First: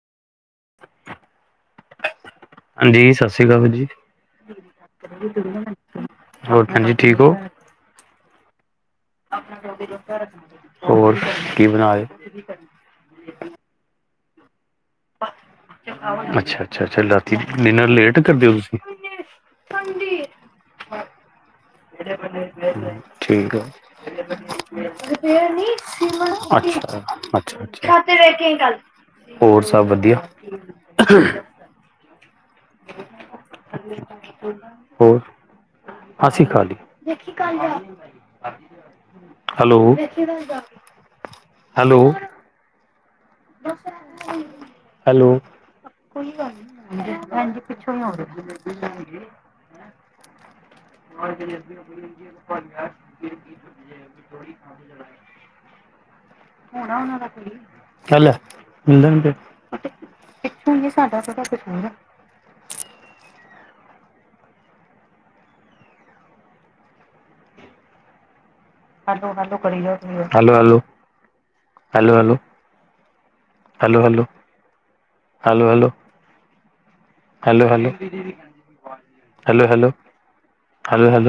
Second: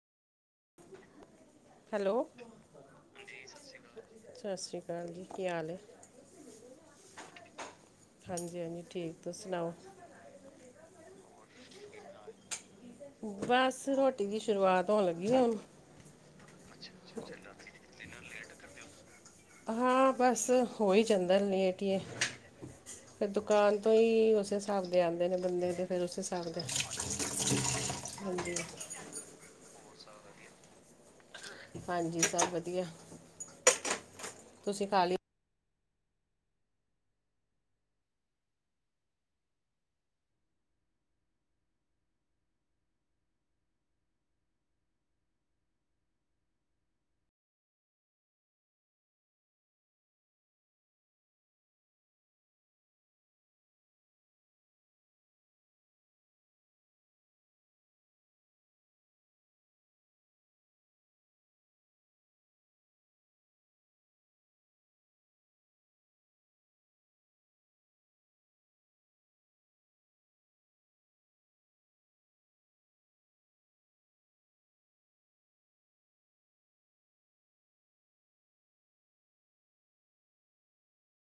Hello. ਹਾਂਜੀ ਸਤਿ ਸ਼੍ਰੀ ਅਕਾਲ ਵੀਰ ਜੀ ਸਤਿ ਸ੍ਰੀ ਅਕਾਲ ਜੀ। ਕੀ ਹਾਲ ਐ? ਹੋਰ ਭੈਜੀ ਠੀਕ ਹੋ। ਹਾਂਜੀ - ਹਾਂਜੀ। ਠੀਕ ਤੁਸੀ ਸੁਣਾਓ? ਹੋਰ ਕੀ ਬਣਾ ਰੇ ਓ। ਬਸ ਰੋਟੀ' ਦੀ ਸ਼ੁਰੂਆਤ ਹੋਣ ਲੱਗੀ ਆ। ਅੱਛਾ - ਅੱਛਾ - ਅੱਛਾ ਰਾਤੀ ਡਿਨਰ ਲੇਟ ਕਰਦੇਓ। ਤੁਸੀਂ ਹਾਂ ਬਸ ਹੋ ਹੀ ਜਾਂਦਾ ਲੇਟ ਹੀ ਹੈ ਫਿਰ ਠੀਕ ਆ। ਦੁਕਾਨ ਤੋਂ ਹੀ ਉਸੇ ਹਿਸਾਬ ਦੇ ਆਉਂਦੇ ਨੇ ਬੰਦੇ ਤੇ ਫਿਰ ਉਸੇ ਹਿਸਾਬ ਦੇ ਅੱਛਾ। ਹਾਂਜੀ [unintelligible] ਹੋਰ ਸਭ ਵਧੀਆ। ਹਾਂਜੀ ਸਭੀ ਵਧੀਆ। ਤੁਸੀਂ ਖਾ ਲਈ ਹੋਰ। ਸਤਿ ਸ੍ਰੀ ਅਕਾਲ ਜੀ। Hello - hello hello. ਕੋਈ ਗੱਲ ਨ ਹਜੀ ਪਿੱਛੋਂ ਆਂ। । ਹੋਣਾ ਉਹਨਾਂ ਦਾ ਕੋਈ। ਚ ਮਿਲਡ। Hello - hello. Hello - hello hello- hello. Hello- hello hello -hello. Hello -hello. Hello -hello